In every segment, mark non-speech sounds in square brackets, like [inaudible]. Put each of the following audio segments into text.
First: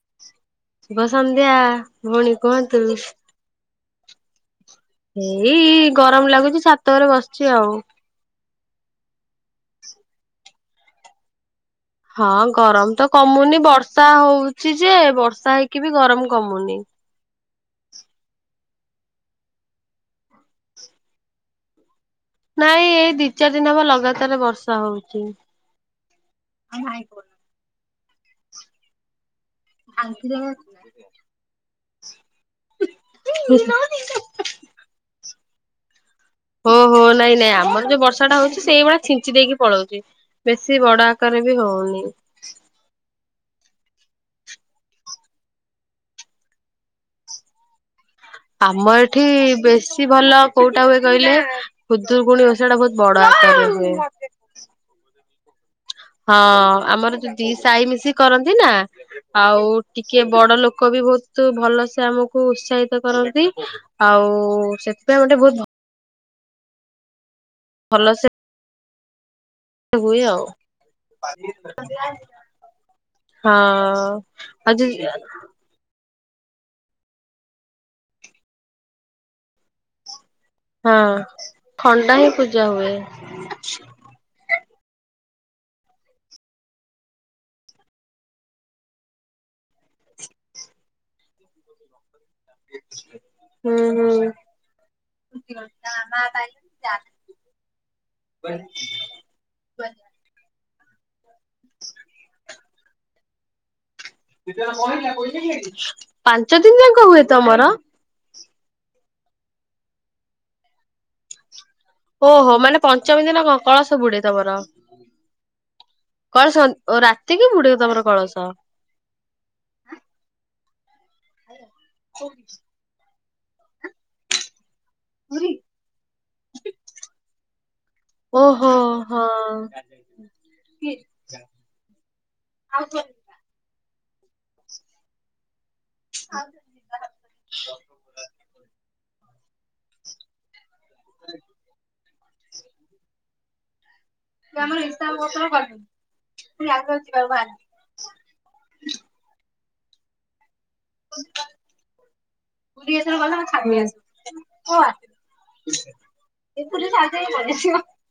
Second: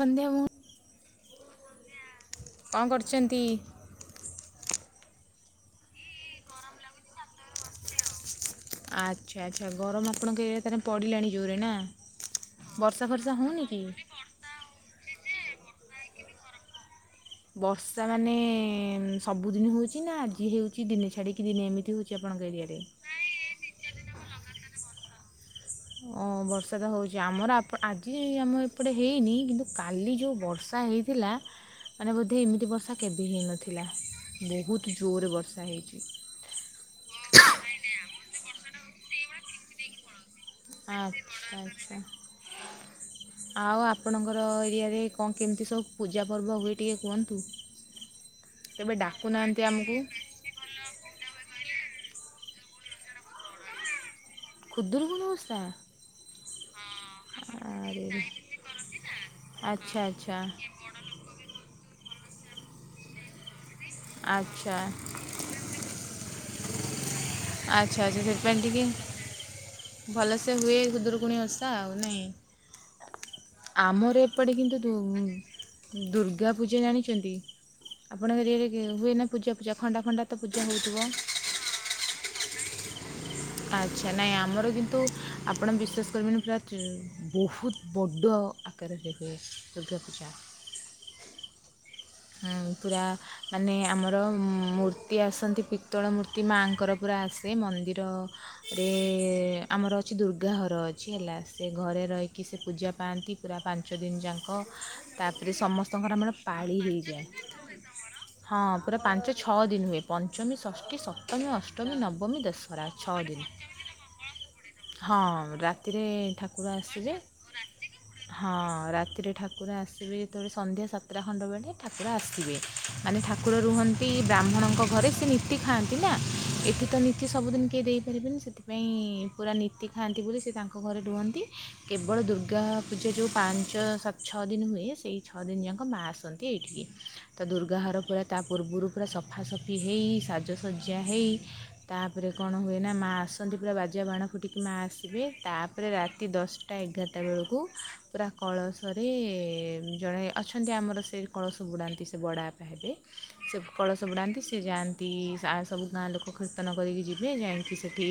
ସନ୍ଧ୍ୟା ମୁଁ ଶୁଭ ସନ୍ଧ୍ୟା ଭଉଣୀ କୁହନ୍ତୁ? ଦି ଏଇ ଗରମ ଲାଗୁଛି ଛାତ ଉରେ ବସିଛି ଆଉ। ଆଚ୍ଛା ଆଚ୍ଛା ଗରମ ଆପଣଙ୍କ ଏରିଆ ରେ ତାହଲେ ପଡ଼ିଲାଣି ଜୋରେ ନା? ହଁ ଗରମ ବର୍ଷା ତ ଫର୍ଷା କମୁନି ହେଉନି କି ବର୍ଷା ହଉଛି ଯେ ବର୍ଷା ହେଇକି ବି ଗରମ କମୁନି। ବର୍ଷା ମାନେ ସବୁଦିନ ହଉଛି ନା ଆଜି ହଉଛି ଦିନେ ଛାଡିକି ଦିନେ ଏମିତି ହଉଛି? ନାଇଁ ଏଇ ଦି ଚାରି ଦିନ ହବ ଲଗାତାର ବର୍ଷା ହଉଛି। ଓ ବର୍ଷା ତ ହଉଛି ଆମର ଆଜି ଆମ ଏପଟେ ହେଇନି କିନ୍ତୁ କାଲି ଯୋଉଁ ବର୍ଷା ହେଇଥିଲା ମାନେ ବୋଧେ ଏମିତି ବର୍ଷା କେବେ ହେଇନଥିଲା। ବହୁତ ଜୋରରେ ବର୍ଷା ହେଇଛି। ହୋ ହୋ ନାଇଁ ନାଇଁ ଆମର ଯୋଉ ବର୍ଷା ଟା ହଉଛି ସେଇଭଳିଆ ଛିଞ୍ଚି ଦେଇକି ପଳଉଛି। ବେଶୀ ବଡ ଆକାରରେ ବି ହଉନି। ହ ଆଉ ଆପଣଙ୍କର ଏରିଆରେ କଣ କେମିତି ସବୁ ପୂଜା ପର୍ବ ହୁଏ ଟିକିେ କୁହନ୍ତୁ। ଆମର କେବେ ଏଠି ଡାକୁନାହାନ୍ତି ଆମକୁ ବେଶୀ ଭଲ କୋଉଟା ହୁଏ କହିଲେ ଖୁଦୁୁରକୁୁଣି ଓଷା ଟା ବହୁତ ବଡ ଆକାର ରେ ହୁଏ। ଖୁଦୁରୁକୁଣି ଓଷା। ହଁ ଆମର ଦିସାହି ଆରେ ମିଶି କରନ୍ତି ନା ଆଉ ଆଚ୍ଛା ଟିକେ ଆଚ୍ଛା ବଡ ଲୋକ। ଲୋକ ବି ବହୁତ ଭଲସେ ଆମକୁ ଉତ୍ସାହିତ କରନ୍ତି ଆଉ ଆଚ୍ଛା ସେଥିପାଇଁ ଗୋଟେ ବହୁତ। ଆଚ୍ଛା ଆଚ୍ଛା ଭଲସେ ସେଥିପାଇଁ ଟିକେ ହୁଏ ଆଉ ଭଲସେ ହୁଏ ଖୁଦୂରୁକୁଣି ଅଷା ଆଉ ନାଇଁ। ହଁ। ଆମର ଏପଟେ ଆଉ କିନ୍ତୁ ଯ ଦୂର୍ ଦୁର୍ଗା ପୂଜା ଜାଣିଛନ୍ତି ଆପଣଙ୍କ ଏରିଆ ରେ ହୁଏ ନା ପୂଜା ପୂଜା ଖଣ୍ଡା ଫଣ୍ଡା ହଁ ଖଣ୍ଡା ହିଁ ପୂଜା ହୁଏ। ଆଚ୍ଛା ନାହିଁ ଆମର କିନ୍ତୁ ଆପଣ ବିଶ୍ୱାସ କରିବେନି ପୁରା ଯ ବହୁତ ବଡ଼ ଘରେ ହୁଏ ଦୁର୍ଗା ପୂଜା। ହଁ ପୁରା ମାନେ ହୁଁ ଆମର ହୁଁ। ମୂର୍ତ୍ତି ଆସନ୍ତି ପିତ୍ତଳ ମୂର୍ତ୍ତି ମାଆଙ୍କର ପୁରା ଆସେ ମନ୍ଦିର ଏ ଆମର ଅଛି ଦୁର୍ଗା ଘର ଅଛି ହେଲା ସେ ଘରେ ରହିକି ସେ ପୂଜା ପାଆନ୍ତି ପୁରା ପାଆନ୍ ପାଞ୍ଚଦିନ ଜା [unintelligible] ପାଞ୍ଚ ପାଳି ଦିନି ଯାଙ୍କ ହେଇଯାଏ ହୁଏ ତମର। ହଁ ପୁରା ପାଞ୍ଚ ଛଅ ଦିନ ହୁଏ ପଞ୍ଚମୀ ଷଷ୍ଠୀ ସପ୍ ଓହୋ ମାନେ ପଞ୍ଚମୀ ଦିନ କ କଳସ ବୁଡେ ତମର। ହଁ ରାତିରେ କଳସ ଠାକୁର ଓ ଆସିବେ ରାତିକି ବୁଡେ ତମର କଳସ ହଁ ରାତିରେ ଠାକୁର ଆସିବେ ଯେତେବେଳେ ସନ୍ଧ୍ୟା ସାତଟା ଖଣ୍ଡ ବେଳେ ଠାକୁର ଆସିବେ ମାନେ ଠାକୁର ରୁହନ୍ତି ବ୍ରାହ୍ମଣଙ୍କ ଘରେ। ସେ ନିତି ଖାଆନ୍ତି ନା ଏଠି ତ ନିତି ସବୁଦିନ କେହି ଦେଇପାରିବେନି ଓହୋ ସେଥିପାଇଁ ହଁ। ପୁରା ନୀତି ଖାଆନ୍ତି ବୋଲି ସେ ତାଙ୍କ ଘରେ ରୁହନ୍ତି କେବଳ ଦୁର୍ଗା ପୂଜା ଯେଉଁ ପାଞ୍ଚ ସାତ ଛଅ ଦିନ ହୁଏ ସେଇ ଛଅ ଦିନ ଯାକ ମାଆ ଆସନ୍ତି। ତ ଦୁର୍ଗା ଘର ପୁରା ତା ପୂର୍ବରୁ ପୁରା ସଫାସଫି ହେଇ ସାଜ ଶଯ୍ୟା ହେଇ ତା ପରେ କଣ ହୁଏ ନା ମା ଆସନ୍ତି ପୁରା ବାଜା ବାଣ ଏଠିକି ମା ଆସିବେ ତାପରେ ରାତି ଦଶଟା ଏଗାରଟା ବେଳକୁ ପୁରା କଳସରେ ଜଣେ ଅଛନ୍ତି ଆମର ସେ କଳସ ବୁଡ଼ାନ୍ତି ସେ ବଡ଼ପା ହେବେ ସେ କଳସ ବୁଡ଼ାନ୍ତି ସେ ଯାଆନ୍ତି ସବୁ ସା ହା ସବୁ ଗାଁ ଲୋକ। କୀର୍ତ୍ତନ କରିକି ଯିବେ ଯାଇକି ସେଠି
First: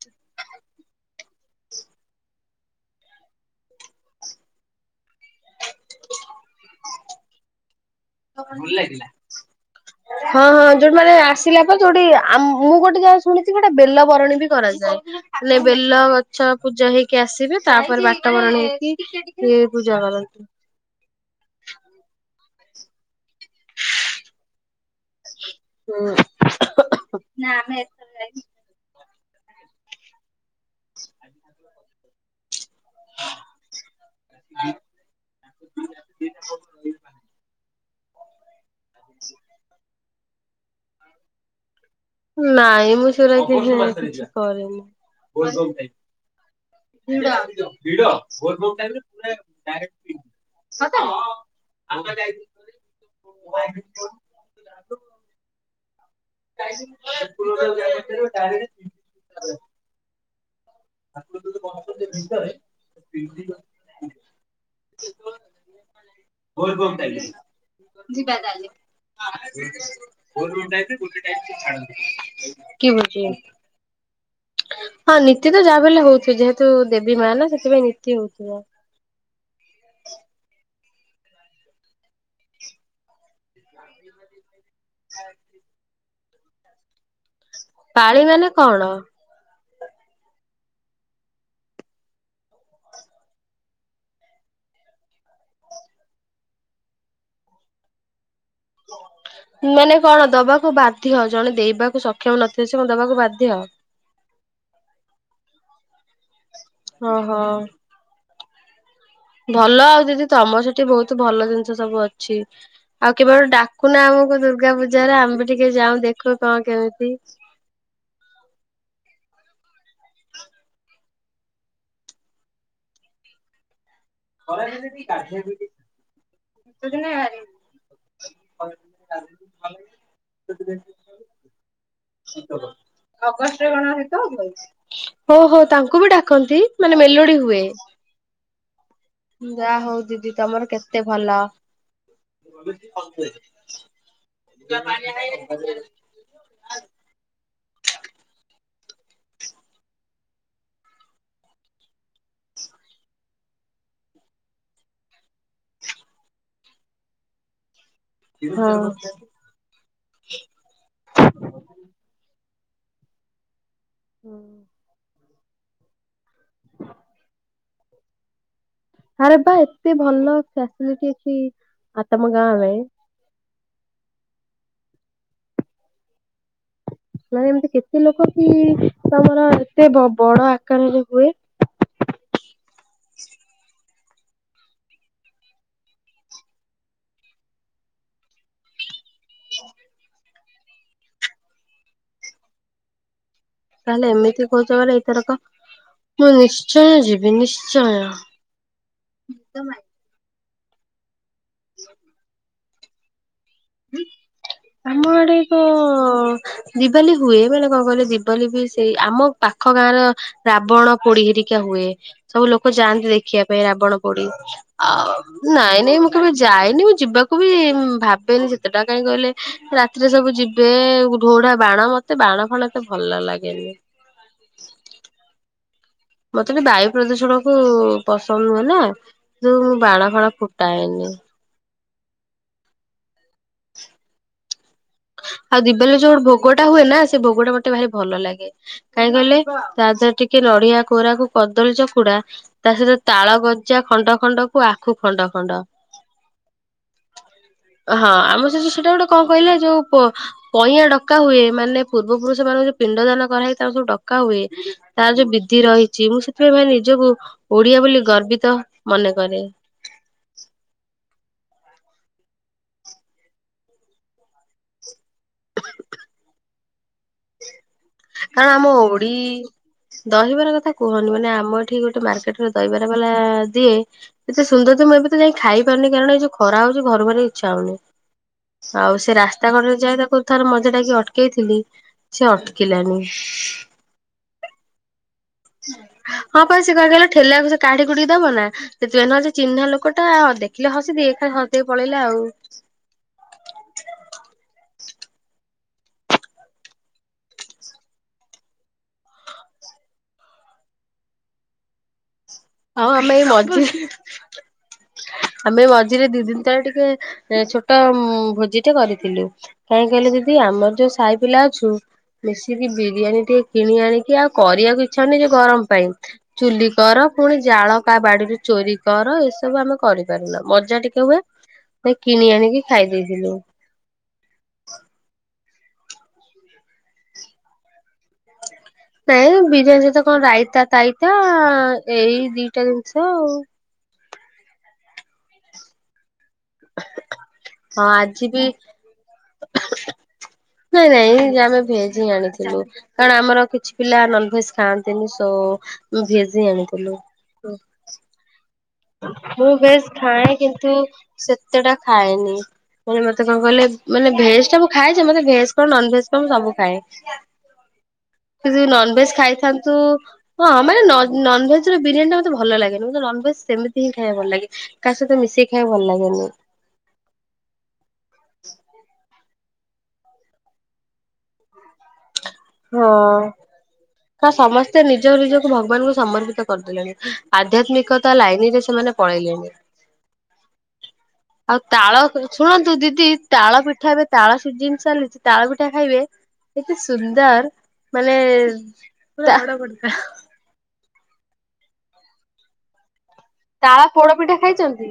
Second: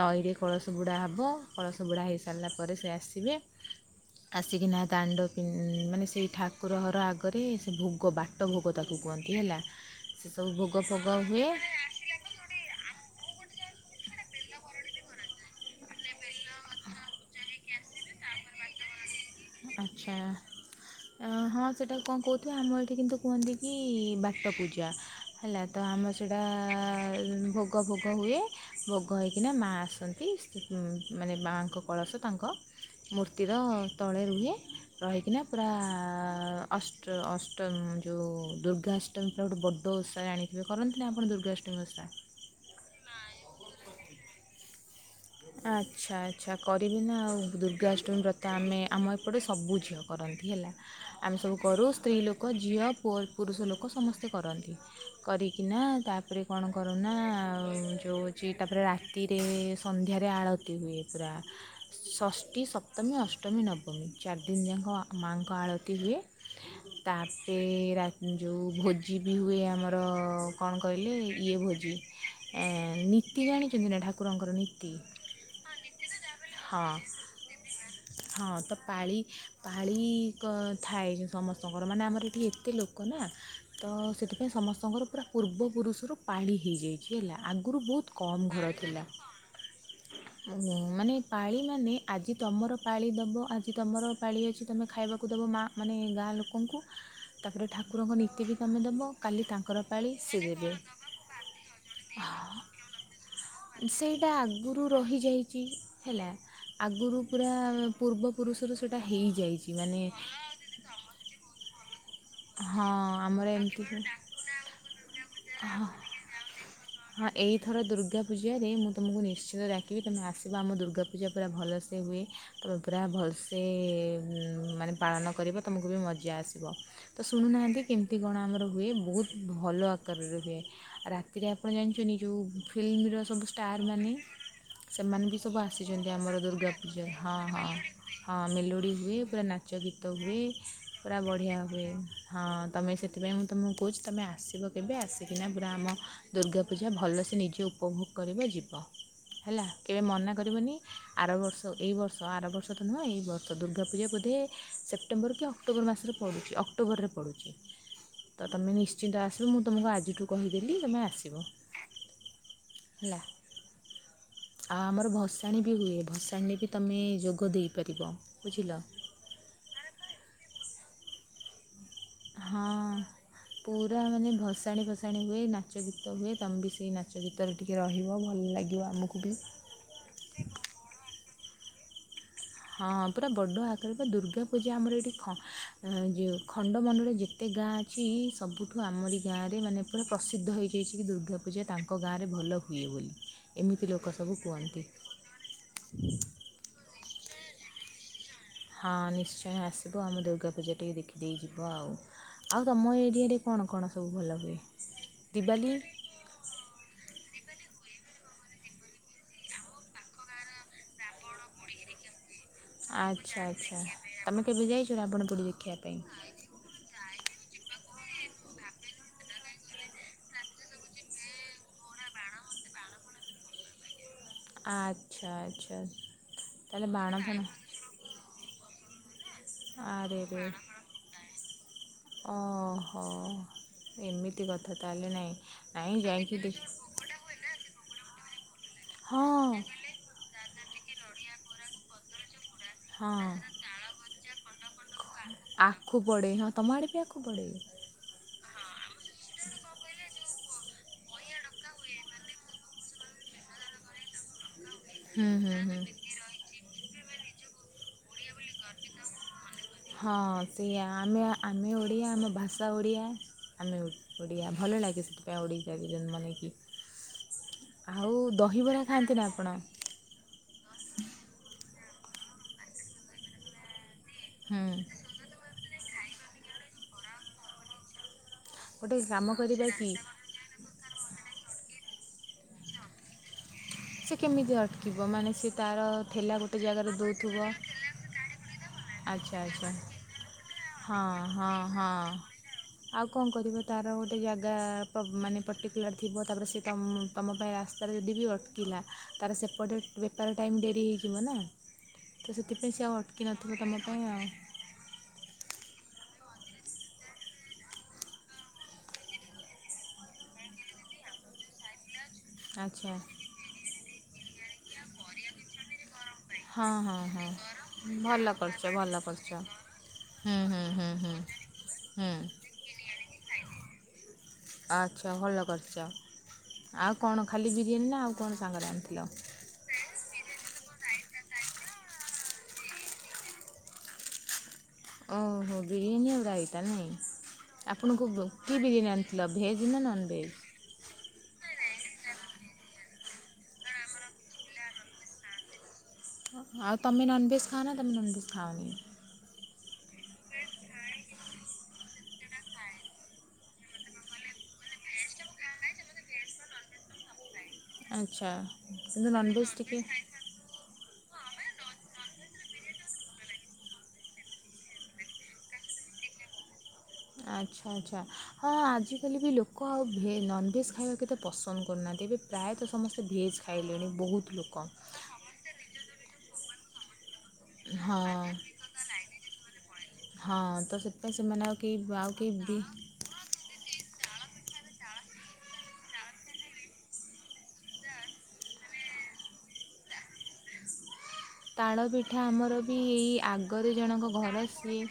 ନଈରେ କ ଳସ ବୁଡ଼ା ହେବ କଳସ ବୁଡ଼ା ହୋଇସାରିଲା ପରେ ସେ ଆସିବେ। ଆସିକି ନା ଦାଣ୍ଡ ପି ମାନେ ସେଇ ଠାକୁର ଘର ଆଗରେ ଭୋଗ ବାଟ ଭୋଗ ତାକୁ କୁହନ୍ତି ହେଲା ସେ ସବୁ ଭୋଗ ଫୋଗ ହୁଏ। ଆ ମୁଁ ଗୋଟେ ଯାହା ଶୁଣିଛି ଗୋଟେ ବେଲ ବରଣୀ ବି କରାଯାଏ ନେ ବେଲ ଛ ପୂଜା ହେଇକି ଆସିବେ ତାପରେ ବାଟବରଣୀ। ଆଚ୍ଛା। ହଁ ହଁ ସେଇଟା କଣ କହୁଥିବ ଆମ ଏଠି କିନ୍ତୁ କୁହନ୍ତି କି ବାଟ ପୂଜା। ହେଲା ତ ହୁଁ ଆମର ସେଟା। ଏ ଭୋଗ ଭୋଗ ହୁଏ ଭୋଗ ହେଇକିନା ମା ଆସନ୍ତି ମାନେ ମାଙ୍କ କଳସ ତାଙ୍କ ମୂର୍ତିର ତଳେ ରୁହେ ରହିକିନା ପୁରା ଅଷ୍ଟ ଅଷ୍ଟ୍ର ଯେଉ ଦୁର୍ଗାଷ୍ଟମୀ ସବୁଠୁ ବଡ଼ ଓଷା ଆଣିଥିବେ କରନ୍ତି ନା ଆପଣ ଦୁର୍ଗାଷ୍ଟମୀ ଓଷା? ନାଇଁ ମୁଁ ସେଇରା କିଛି କରେନି। ଆଚ୍ଛା ଆଚ୍ଛା କରିବି ନା ଆଉ ଦୁର୍ଗାଷ୍ଟମୀ ପ୍ରତ ଆମେ ଆମ ଏପଟେ ସବୁ ଝିଅ କରନ୍ତି ହେଲା ଆମେ ସବୁ କରୁ ସ୍ତ୍ରୀ ଲୋକ ଝିଅ ପୁରୁଷ ଲୋକ ସମସ୍ତେ। କରନ୍ତି କରିକିନା ତାପରେ କଣ କରୁନା ଯେଉହୋଚି ତାପରେ ରା ରାତିରେ ସନ୍ଧ୍ୟାରେ ଆଳତି ହୁଏ। ପୁରା ଷଷ୍ଟୀ ସପ୍ତମୀ ଅଷ୍ଟମୀ ନବମୀ ଚାରି ଦିନି ଯାକ ମାଆଙ୍କ ଆଳତି ହୁଏ। ତାପରେ ରା ଯେଉ ଭୋଜି ବି ହୁଏ ଆମର କଣ କହିଲେ ଇଏ ଭୋ କି ଭୋଜି। ନୀତି ଜାଣିଛନ୍ତି ନା ଠାକୁରଙ୍କର ନୀ ହଁ ନୀତି ବି ଯାହାବିହେଲେ ହଉଛି ଯେହେତୁ ଦେବୀ ମା ନା ସେଥିପାଇଁ ନୀତି ହଁ ହଉଥିବ। ତ ପାଳି ପାଳି ଥାଏ ସମସ୍ତଙ୍କର ମାନେ ଆମର ଏଠି ଏତେ ଲୋକ ନା। ତ ସେଥିପାଇଁ ସମସ୍ତଙ୍କର ପୁରା ପୂର୍ବପୁରୁଷରୁ ପାଳି ହେଇଯାଇଚି। ବୁଝି ହେଲା ଆଗରୁ ବହୁତ୍ ପାଳି ମାନେ କମ୍ ଘର କଣ? ଥିଲା। ମାନେ ପାଳି ମାନେ ଆଜି ତମର ପାଳି ଦବ ଆଜି ତମର ପାଳି ଅଛି ତମେ ଖାଇବ ଦେବ ମା ମାନେ ଗାଁ ଲୋକଙ୍କୁ ତାପରେ ଠାକୁରଙ୍କ ନୀତି ବି ତୁମେ ଦେବ କାଲି ତାଙ୍କର ମାନେ ପାଳି କଣ ସେ ଦେବେ ଦବାକୁ ବାଧ୍ୟ ଜଣେ ଦେଇବାକୁ ସକ୍ଷମ ନଥିଲେ ସେ କଣ ଦବାକୁ ବାଧ୍ୟ? ସେଇଟା ଆଗରୁ ରହିଯାଇଚି ହେଲା ଆଗରୁ ପୁରା ଓହୋ। ପୂର୍ବ ପୁରୁଷରୁ ସେଠି ଭଲ ଆଉ ଦିଦି ତମ ସେଠି ବହୁତ ଭଲ ଜିନିଷ ସବୁ ଅଛି। ଛି ହଁ ଆଉ ଆମର କେବଳ ଏମିତି ହୁଏ। ଡାକୁନା ଆମକୁ ଦୁର୍ଗା ପୂଜାାରେ ଆମେ ବି ଟିକେ ଯାଉ ଦେଖେ। କୋ ଗାଁ କେମିତି? ଏଥର ଦୁର୍ଗା ପୂଜାରେ ମୁଁ ତମକୁ ନିଶ୍ଚିତ ଡାକିବି ତମେ ଆସିବ ଆମ ଦୁର୍ଗାପୂଜା ପୁରା ଭଲସେ ହୁଏ। ତୁମେ ପୁରା ଭଲସେ ମାନେ ପାଳନ କରିବ ତୁମକୁ ବି ମଜା ଆସିବ। ତ ଶୁଣୁନାହାନ୍ତି କେମିତି କଣ ଆମର ହୁଏ ବହୁତ ଭଲ ଆକାରରେ ହୁଏ ରାତିରେ ଆପଣ ଜାଣିନ୍ତି ଯେଉଁ ଫିଲ୍ମର ସବୁ ଷ୍ଟାର୍ ମାନେ ସେମାନେ ବି ହଉ ସବୁ ହଉ ତାଙ୍କୁ ବି ଆସିଛନ୍ତି ଆମର ଡାକନ୍ତି ଦୁର୍ଗା ମାନେ ପୂଜା ହଁ ମେଲୋଡି ହୁଏ? ହଁ ହଁ ମେଲୋଡି ହୁଏ। ପୁରା ଯା ନାଚ ହଉ ଗୀତ ଦିଦି ହୁଏ ତମର କେତେ ପୁରା ଭଲ ବଢ଼ିଆ ହୁଏ ହଁ ତମେ ସେଥିପାଇଁ ମୁଁ ତୁମକୁ କହୁଚି ତୁମେ ଆ ଆସିବ କେବେ ଆସିକିନା ପୁରା ଆମ ଦୁର୍ଗାପୂଜା ଭଲସେ ନିଜେ ଉପଭୋଗ କରିବ ଯିବ। ହେଲା କେବେ ମନା କରିବନି ଆର ବର୍ଷ ଏଇ ବର୍ଷ ଆର ବର୍ଷ ତ ନୁହେଁ ଏଇ ବର୍ଷ ଦୁର୍ଗା ପୂଜା ବୋଧେ ସେପ୍ଟେମ୍ବର କି ଅକ୍ଟୋବର ମାସରେ ପଡ଼ୁଚି ଅକ୍ଟୋବରରେ ପଡ଼ୁଚି। ତମେ ହଁ। ନିଶ୍ଚିନ୍ତ ଆସିବ ମୁଁ ତମକୁ ଆଜିଠୁ କହିଦେଲି ତମେ ଆସ୍। ହେଲା। ହଁ। ଆଉ ଆମର ଭସାଣି ବି ହୁଏ ଭସାଣିରେ ବି ତମେ ଯୋଗ ଦେଇପାରିବ ବୁଝିଲ। ଆରେ ବା ଏତେ ଭଲ ଫ୍ୟା ସିଲିଟି ଅଛି। ଆଉ ତମ ଗାଁ ହଁ ରେ ପୁରା ମାନେ ଭସାଣିୀ ଫସାଣିୀ ହୁଏ ନାଚ ଗୀତ ହୁଏ ତମେବି ସେଇ ନାଚ ମାନେ ଗୀତରେ ଏମିତି ଟିକଏ ରହିବ ଭଲ ଲାଗିବ ଆମକୁ ବି। ସେ ବଡ ଆକାରରେ ହୁଏ। ହଁ ପୁରା ବଡ଼ ଆକାରରେ ବା ଦୁର୍ଗା ପୂଜା ଆମର ଏଇଠି ଯେ ଖଣ୍ଡ ମଣ୍ଡଳ ଯେତେ ଯେତେ ଗାଁ ଅଛି ସବୁଠୁ ଆମରି ଗାଁରେ ମାନେ ପୁରା ପ୍ରସିଦ୍ଧ ହେଇଯାଇଛି କି ଦୁର୍ଗା ପୂଜା ତାଙ୍କ ଗାଁରେ ଭଲ ହୁଏ। କିଏ ବୋଲି। ଏମିତି ତାହେଲେ ଲୋକ ସବୁ ଏମିତି କହୁଚ କୁହନ୍ତି ମାନେ ଏଇଥରକ ମୁଁ ନିଶ୍ଚୟ ଯିବି ନିଶ୍ଚୟ। ହଁ ନିଶ୍ଚୟ ଆସିବ ଆମ ଦୁର୍ଗା ପୂଜା ଟିକେ ଦେଖିଦେଇଯିବ ଆଉ ତମ ଏରିଆରେ କଣ କଣ ସବୁ ଭଲ ହୁଏ ଦିିବାଲି? ଦିବାଲି ହୁଏ ମେ କଣ କହିଲେ ଦିବାଲି ବି ସେଇ ଆମ ପାଖ ଗାଁ ର ରାବଣ ପୋଡି ହେରିକା ହୁଏ। ସବୁ ଲୋକ ଯାଆନ୍ତି ଆଚ୍ଛା ଦେଖିବା ପାଇଁ ଆଚ୍ଛା ରାବଣ ପୋଡି ତମେ କେବେ ଯାଇଛ ଆଉ ରାବଣ ପୋଡ଼ି ଦେଖିବା ନାଇଁ ପାଇଁ ନାଇଁ ମୁଁ କେବେ ଯାଏନି ମୁଁ ଯିବାକୁ ବି ଭାବେନି ସେତେଟା କାଇହିଁ କହିଲେ ରାତିରେ ସବୁ ଯିବେ ଢୋଢା ବାଣ ମତେ ବାଣ ଫାଣ ମୋତେ ଏତେ ଭଲ ଲାଗେନି। ଆଚ୍ଛା ଆଚ୍ଛା। ମତେ ବି ତାହେଲେ ବାୟୁ ବାଣ ପ୍ରଦୂଷଣ ଫାଣ କୁ ପସନ୍ଦ ନୁହେଁ ନା ଯଉ ମୁଁ ବାଣ ଫାଣ ଆରେରେ ଫୁଟାଏନି। ଓହୋ ଏମିତି କଥା ତାଳେ ନାଇଁ ଆଉ ଦିବାଲି ନାଇଁ ଯଉୋଟେ ଯାଇକି ଭୋଗଟା ଦେଖି ହୁଏ ନା ସେ ଭୋଗ ଟା ମତେ ଭାରି ଭଲ ଲାଗେ। କାହିଁ କହଲେ ହଁ ତା ଦେହରେ ଟିକେ ନଡ଼ିଆ କୋରାକୁ କଦଳୀ ଚକୁଡା ତା ସହିତ ହଁ ତାଳ ଗଜା ଖଣ୍ଡ ଖଣ୍ଡ କୁ ଆଖୁ ଖଣ୍ଡ ଖଣ୍ଡ ଆଖୁ ପଡେ ତୁମ ଆଡେ ବି ଆଖୁ ପଡେ? ହଁ ଆମ ସେହିତ ସେଇଟା ଗୋଟେ କଣ କହିଲା ଯୋଉ ପଇଁ ଡକା ହୁଏ ମାନେ ପୂର୍ବ ପୁରୁଷ ମାନଙ୍କୁ ଯୋଉ ପିଣ୍ଡ ଦାନ କରାହେଇଏ ତାର ସବୁ ଡକା ହୁଏ ତାର ଯୋଉ ହୁଁ ହୁଁ ବିଧି ହୁଁ ରହିଛି ମୁଁ ସେଥିପାଇଁ ଭାଇ ନିଜକୁ ଓଡିଆ ବୋଲି ଗର୍ବିତ ମନେକରେ। ହଁ ସେଇଆ ଆମେ ଆମେ ଓଡ଼ିଆ ଆମ ଭାଷା ଓଡ଼ିଆ ଆମେ ଓଡ଼ିଆ ଭଲ ଲାଗେ ସେଥିପାଇଁ ଓଡ଼ିଆ [inaudible] ଜନ୍ମ ନେଇଛି। କାରଣ ଆମ ଓଡି ଖାଆନ୍ତି ନା ଆପଣ ଦହିବାର କଥା କୁହନି ମାନେ ଆମ ଏଠି ଗୋଟେ ମାର୍କେଟରେ ଦହିବାର ବାଲା ଦିଏ ଏତେ ହୁଁ ସୁନ୍ଦର ତ ମୁଁ ଏବେ ତ ଯାଇ ଖାଇ ପାରୁନି କାରଣ ଏ ଯୋଉ ଖରା ହଉଛି ଘରୁ ବାହାରିବା ପାଇଁ ଇଛା ହଉନି। ଆଉ ଗୋଟେ ସେ କାମ ରାସ୍ତା କରିବା କଡରେ କି ଯାଇ ତାକୁ ଥର ମଜା ଟାକି ଅଟକେଇଥିଲି ସେ ଅଟ ଅଟକେଇଲାଣି। ସେ କେମିତି ଅଟକିବ ମାନେ ସେ ତା'ର ଠେଲା ହଁ ପା ଗୋଟେ ସେ ଜାଗାରେ କହିଦେଲା ଦେଉଥିବ ଠେଲା ଆକୁ ସେ କାଢି କୁଡିକି ଦବ ନା ସେଥିପାଇଁ ନହେଲେ ଆଚ୍ଛା ଚିହ୍ନା ଆଚ୍ଛା ଲୋକଟା ଅଧଖ ଖାଲି ହଁ ହସିଦିଏ ଏକା ହସ ହଁ ଦେଇେଇି ପଳେଇଲା ହଁ ଆଉ ଆଉ କଣ କରିବ ତାର ଗୋଟେ ଜାଗା ମାନେ ପର୍ଟିକୁଲାର ଥିବ ତାପରେ ସେ ତମ ତମ ପାଇଁ ରାସ୍ତାରେ ଯଦି ବି ଅଟ କିଲା ତାର ସେପଟେ ବେପାର ଟାଇମ୍ ଡେରି ହେଇଯିବ ନା। ତ ସେଥି ପାଇଁ ସେ ଆଉ ଆମେ ଏଇ ଅଟିକି ନଥିବ ମଝି ତମ ପାଇଁ ଆଉ। ଆମେ ମଝିରେ ଦି ଦିନ ତଳେ ଟିକେ ଛୋଟ ଭୋଜି ଟେ କରିଥିଲୁ। କାହିଁ କହିଲେ ଦିଦି ଆମର ଯୋଉ ସାହି ପିଲା ଅଛୁ ମିଶିକି ଆଚ୍ଛା ବିରିୟାନୀ ଟିକେ କିଣି ଆଣିକି ଆଉ କରିବାକୁ ଇଚ୍ଛା ନାହିଁ ଯେ ଗରମ ପାଇଁ ହଁ ଚୁଲି ହଁ କର ହଁ ପୁଣି ଜାଳ କାହା ଭଲ ବାଡିରୁ କରିଛ ଚୋରି ଭଲ କର କରିଛ ଏସବୁ ଆମେ ହୁଁ କରିପାରିଲ ହୁଁ ମଜା ହୁଁ ଟିକେ ହୁଁ ହୁଏ ସେ ହୁଁ କିଣି ଆଣିକି ଖାଇ ଦେଇଥିଲୁ। ଆଚ୍ଛା ଭଲ କରିଚ ଆଉ କଣ ଖାଲି ବିରିୟାନୀ ନା ଆଉ କଣ ସାଙ୍ଗରେ ଆଣିଥୁ ନାଇଁ ବିରିୟାନୀ ତ କଣ ରାଇତା ତାଇତା ଏଇ ଦିଟା ଜିନିଷ ଆଉ ଓହୋ ବିରିୟାନି ଆଉ ରାଇ। ତା ନାହିଁ ହଁ ଆପଣଙ୍କୁ ଆଜି ବି କି ବିରିୟାନୀ ଆଣିଥିଲ ଭେଜ୍ ନା ନନ୍ ଭେଜ୍? ନାଇଁ ନାଇଁ ଯେ ଆମେ ଭେଜ୍ ହିଁ ଆଣିଥିଲୁ। କାରଣ ଆମର କିଛି ପିଲା ନନ ଭେଜ ଖାଆନ୍ତିନି ସୋ ଭେଜ ହିଁ ଆଣିଥିଲୁ। [unintelligible] ତମେ ତମର ଖାଅନି। ମୁଁ ବେଶ ଖାଏ କିନ୍ତୁ ସେତେ ଟା ଖାଏନି। ମାନେ ମତେ କଣ କହଲେ ମାନେ ଭେଜ ଟାୁ ଖାଏ ଯେ ମତେ ଭେଜ୍ କଣ ନନ ଭେଜ କଣ ସବୁ ଖାଏ। ଆଚ୍ଛା ନନଭେଜ କିନ୍ତୁ ନନଭେଜ୍ ଖାଇଥାନ୍ତୁ ଟିକେ। ହଁ ମାନେ ନନ୍ଭେଜ ର ବିରିୟାନୀ ଟ ମତେ ଭଲ ଲାଗନି ମୋେ ନନଭେଜ ସେମିତି ହିଁ ଖାଇବା ଭଲ ଲାଗେ। କା ସହିତ ମିଶେଇି ଖାଇ ଭଲ ଲାଗେନି। ଆଚ୍ଛା ଆଚ୍ଛା ହଁ ଆଜିକାଲି ବି ଲୋକ ଆଉ ଭେ ନନ୍ଭେଜ୍ ଖାଇବାକୁ କେତେ ପସନ୍ଦ କରୁନାହାନ୍ତି ଏବେ। ପ୍ରାୟତଃ ସମସ୍ତେ ହଁ। ଭେଜ୍ ଖାଇଲେଣି ତ ବହୁତ ଲୋକ। ସମସ୍ତେ ନିଜ ନିଜକୁ ଭଗବାନଙ୍କୁ ସମର୍ପିତ କରିଦେଲେଣି ଆଧ୍ୟାତ୍ମିକତା ହଁ। ଲାଇନ ରେ ସେମାନେ ପଳେଇଲେଣି। ହଁ ତ ସେଥିପାଇଁ ସେମାନେ ଆଉ କି ତାଳ ଆଉ କେହି ବି ଶୁଣନ୍ତୁ ଦିଦି ତାଳ ପିଠା ଏବେ ତାଳ ସିଯିନ ଚାଲିଚି ତାଳ ପିଠା ଖାଇବେ ଏତେ ସୁନ୍ଦର। ମାନେ ଆର। ତାଳ ପିଠା ଆମର ବି ଏଇ ଆଗରେ ତାଳ ଜଣଙ୍କ ପୋଡ ପିଠା ଘର ସିଏ ଖାଇଛନ୍ତି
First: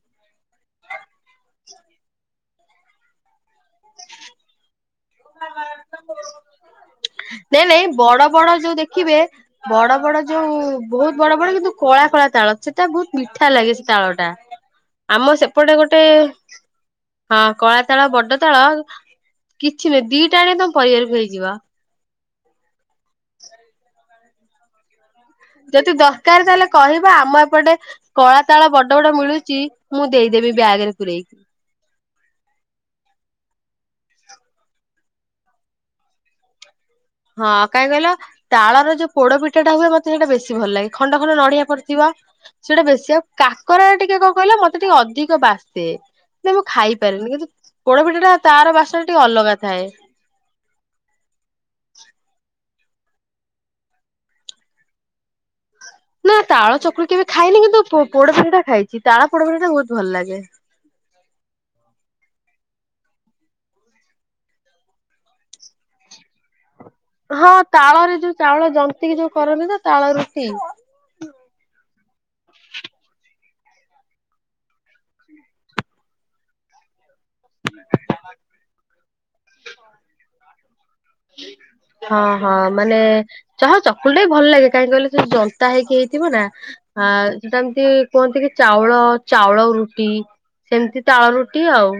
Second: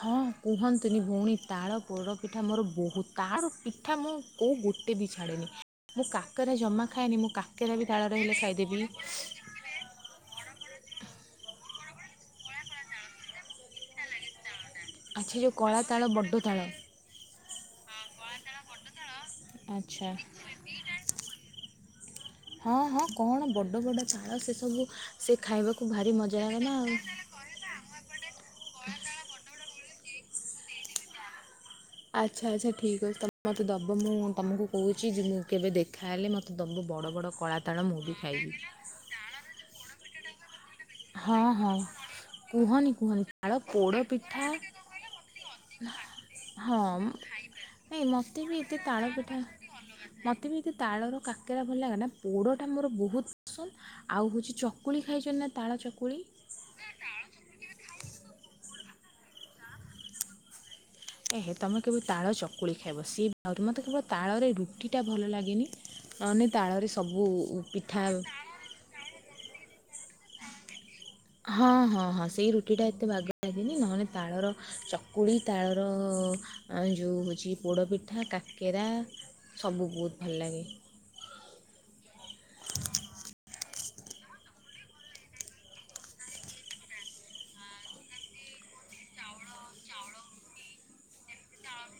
ହଁ। କୁହନ୍ତୁନି ଭଉଣୀ ତାଳ ପୋଡ଼ପିଠା ମୋର ବହୁତ ତାଳ ପିଠା ମୁଁ। କୋଉ ଗୋଟେ ବି ଛାଡ଼େନି ମୁଁ କା। କାକେରା ଜମା ଖାଏନି ମୁଁ ନାଇଁ କାକେରାରେ ବି ନାଇଁ ତାଳ ବଡ ରହିଲେ ବଡ ଯୋଉ ଖାଇଦେବି। ଦେଖିବେ ବଡ ବଡ ଯୋଉ ବହୁତ ବଡ ବଡ କିନ୍ତୁ କଳା କଳା ତାଳ ସେଟା ବହୁତ ମିଠା ଲାଗେ ସେ ତାଳ ଟା। ଆମ ଆଚ୍ଛା ଯୋଉ ସେପଟେ କଳା ଗୋଟେ ତାଳ ବଡ ତାଳ। ହଁ କଳା ତାଳ ବଡ ତାଳ କିଛି ନୁହେଁ ଆଚ୍ଛା ଦିଟା ଆଣେ ତମ ପରିବାରକୁ ହେଇଯିବ। ହଁ ହଁ କଣ ବଡ ବଡ ଚାଳ ସେ ସବୁ। ଯଦି ଦରକାର ତାହେଲେ କହିବା ଆମ ଏପଟେ। କଳା ତାଳ ବଡ ବଡ ମିଳୁଛି ମୁଁ ଦେଇଦେବି ବ୍ୟାଗ ରେ ପୂରେଇକି। ଆଚ୍ଛା ଆଚ୍ଛା ଠିକ୍ ଅଛି ତମେ ମୋତେ ଦବ ମୁଁ ତମକୁ କହୁଛି ଯେ ମୁଁ କେବେ ଦେଖାହେଲେ ମୋତେ। ସବୁ ବଡ଼ ବଡ଼ କଳା ତାଳ ମୁଁ ବି ଖାଇବି। ପୋଡପିଠା ଟା ହୁଏ ମତେ ସେଟ ବେଶୀ ଭଲ ଲାଗେ। ଖଣ୍ଡ ଖଣ୍ଡ ହଁ ନଡିଆ ହଁ ପଡିଥିବ ସେଇଟା କୁହନି ବେଶୀଆ କୁହନି ତାଳ କାକରା ପୋଡ଼ ଟିକେ କଣ ପିଠା କହିଲେ ମତେ। ସେ ଟିକେ ଅଧିକ ବାସେ। ନା ମୁଁ ହଁ ଖାଇପାରିନି କିନ୍ତୁ ନାଇଁ ପୋଡପିଠା ଟା ତାର ବାସନ ଟା ଟିକେ ଅଲଗାଥାଏ। ମତେ ବି ଏତେ ତାଳର କାକେରା ଭଲ ଲାଗେ ନା ପୋଡ଼। ଟା ମୋର ବହୁତ ପସନ୍ଦ ଆଉ ହେଉଛି ଚକୁଳି ଖାଇଛନ୍ତି ନା ତାଳ ଚକୁଳି। ନା ତାଳ ଚକୁଳି କେବେ ଖାଇନି କିନ୍ତୁ ପୋଡ ଫିଠା ଟା ଖାଇଛି ତାଳ ପୋଡ ପିଠା ଟା ବହୁତ ଭଲ ଲାଗେ। ଏ ତୁମେ କେବ ତାଳ ଚକୁଳି ଖାଇବ ସିଏ ଆହୁରି ମୋତେ କେବଳ ତାଳରେ ରୁଟିଟା ଭଲ ଲାଗେନି। ଅନେ ତାଳରେ ସବୁ ହଁ ପିଠା। ତାଳରେ ଯୋଉ ଚାଉଳ ଜ। ସେତିକି ଯୋଉ କରନ୍ତିି ତ ତାଳ ରୁଟି। ହଁ ହଁ ହଁ ସେଇ ରୁଟି ଟା ଏତେ ବାଗ ଲାଗେନି ନହେଲେ ତାଳର। ଚକୁଳି ତାଳର ଯୋଉ। ପୋଡ଼ପିଠା କାକରା ସବୁ ବହୁତ ଭଲ ଲାଗେ। ହଁ ହଁ ମାନେ ଚା ଚକୁଲଟା ବି ଭଲ ଲାଗେ କାହିଁକି କହିଲେ ସେ ଜନ୍ତା ହେଇକି ହେଇଥିବ ନା। ଆ ସେଟା ଏମିତି କୁହନ୍ତି କି ଚାଉଳ ଚାଉଳ ରୁଟି। ସେମିତି ତାଳ ରୁଟି ଆଉ।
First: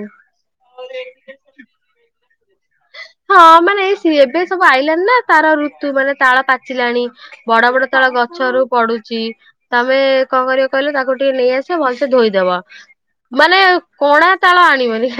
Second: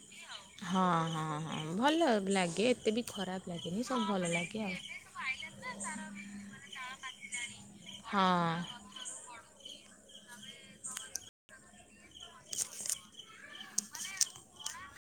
ହଁ ହଁ ହଁ ଭଲ ଲାଗେ ଏତେ ବି। ଖରାପ ହଁ ଲାଗେନି ମାନେ ସବୁ ଏଇ ଭଲ ଏବେ ଲାଗେ ସବୁ ଆଉ ଆଇଲାାନି ନା ତାର ଋତୁ ମାନେ ତାଳ ପାଚିଲାଣି। ବଡ ବଡ ତଳ ହଁ ଗଛରୁୁ ପଡୁଛି। ତମେ କଣ କର କହିଲ ତାକୁ ଟିକେ ନେଇଆସିବେ ଭଲସେ ଧୋଇଦବ। ମାନେ କୋଣା ତାଳ ଆଣିବନି।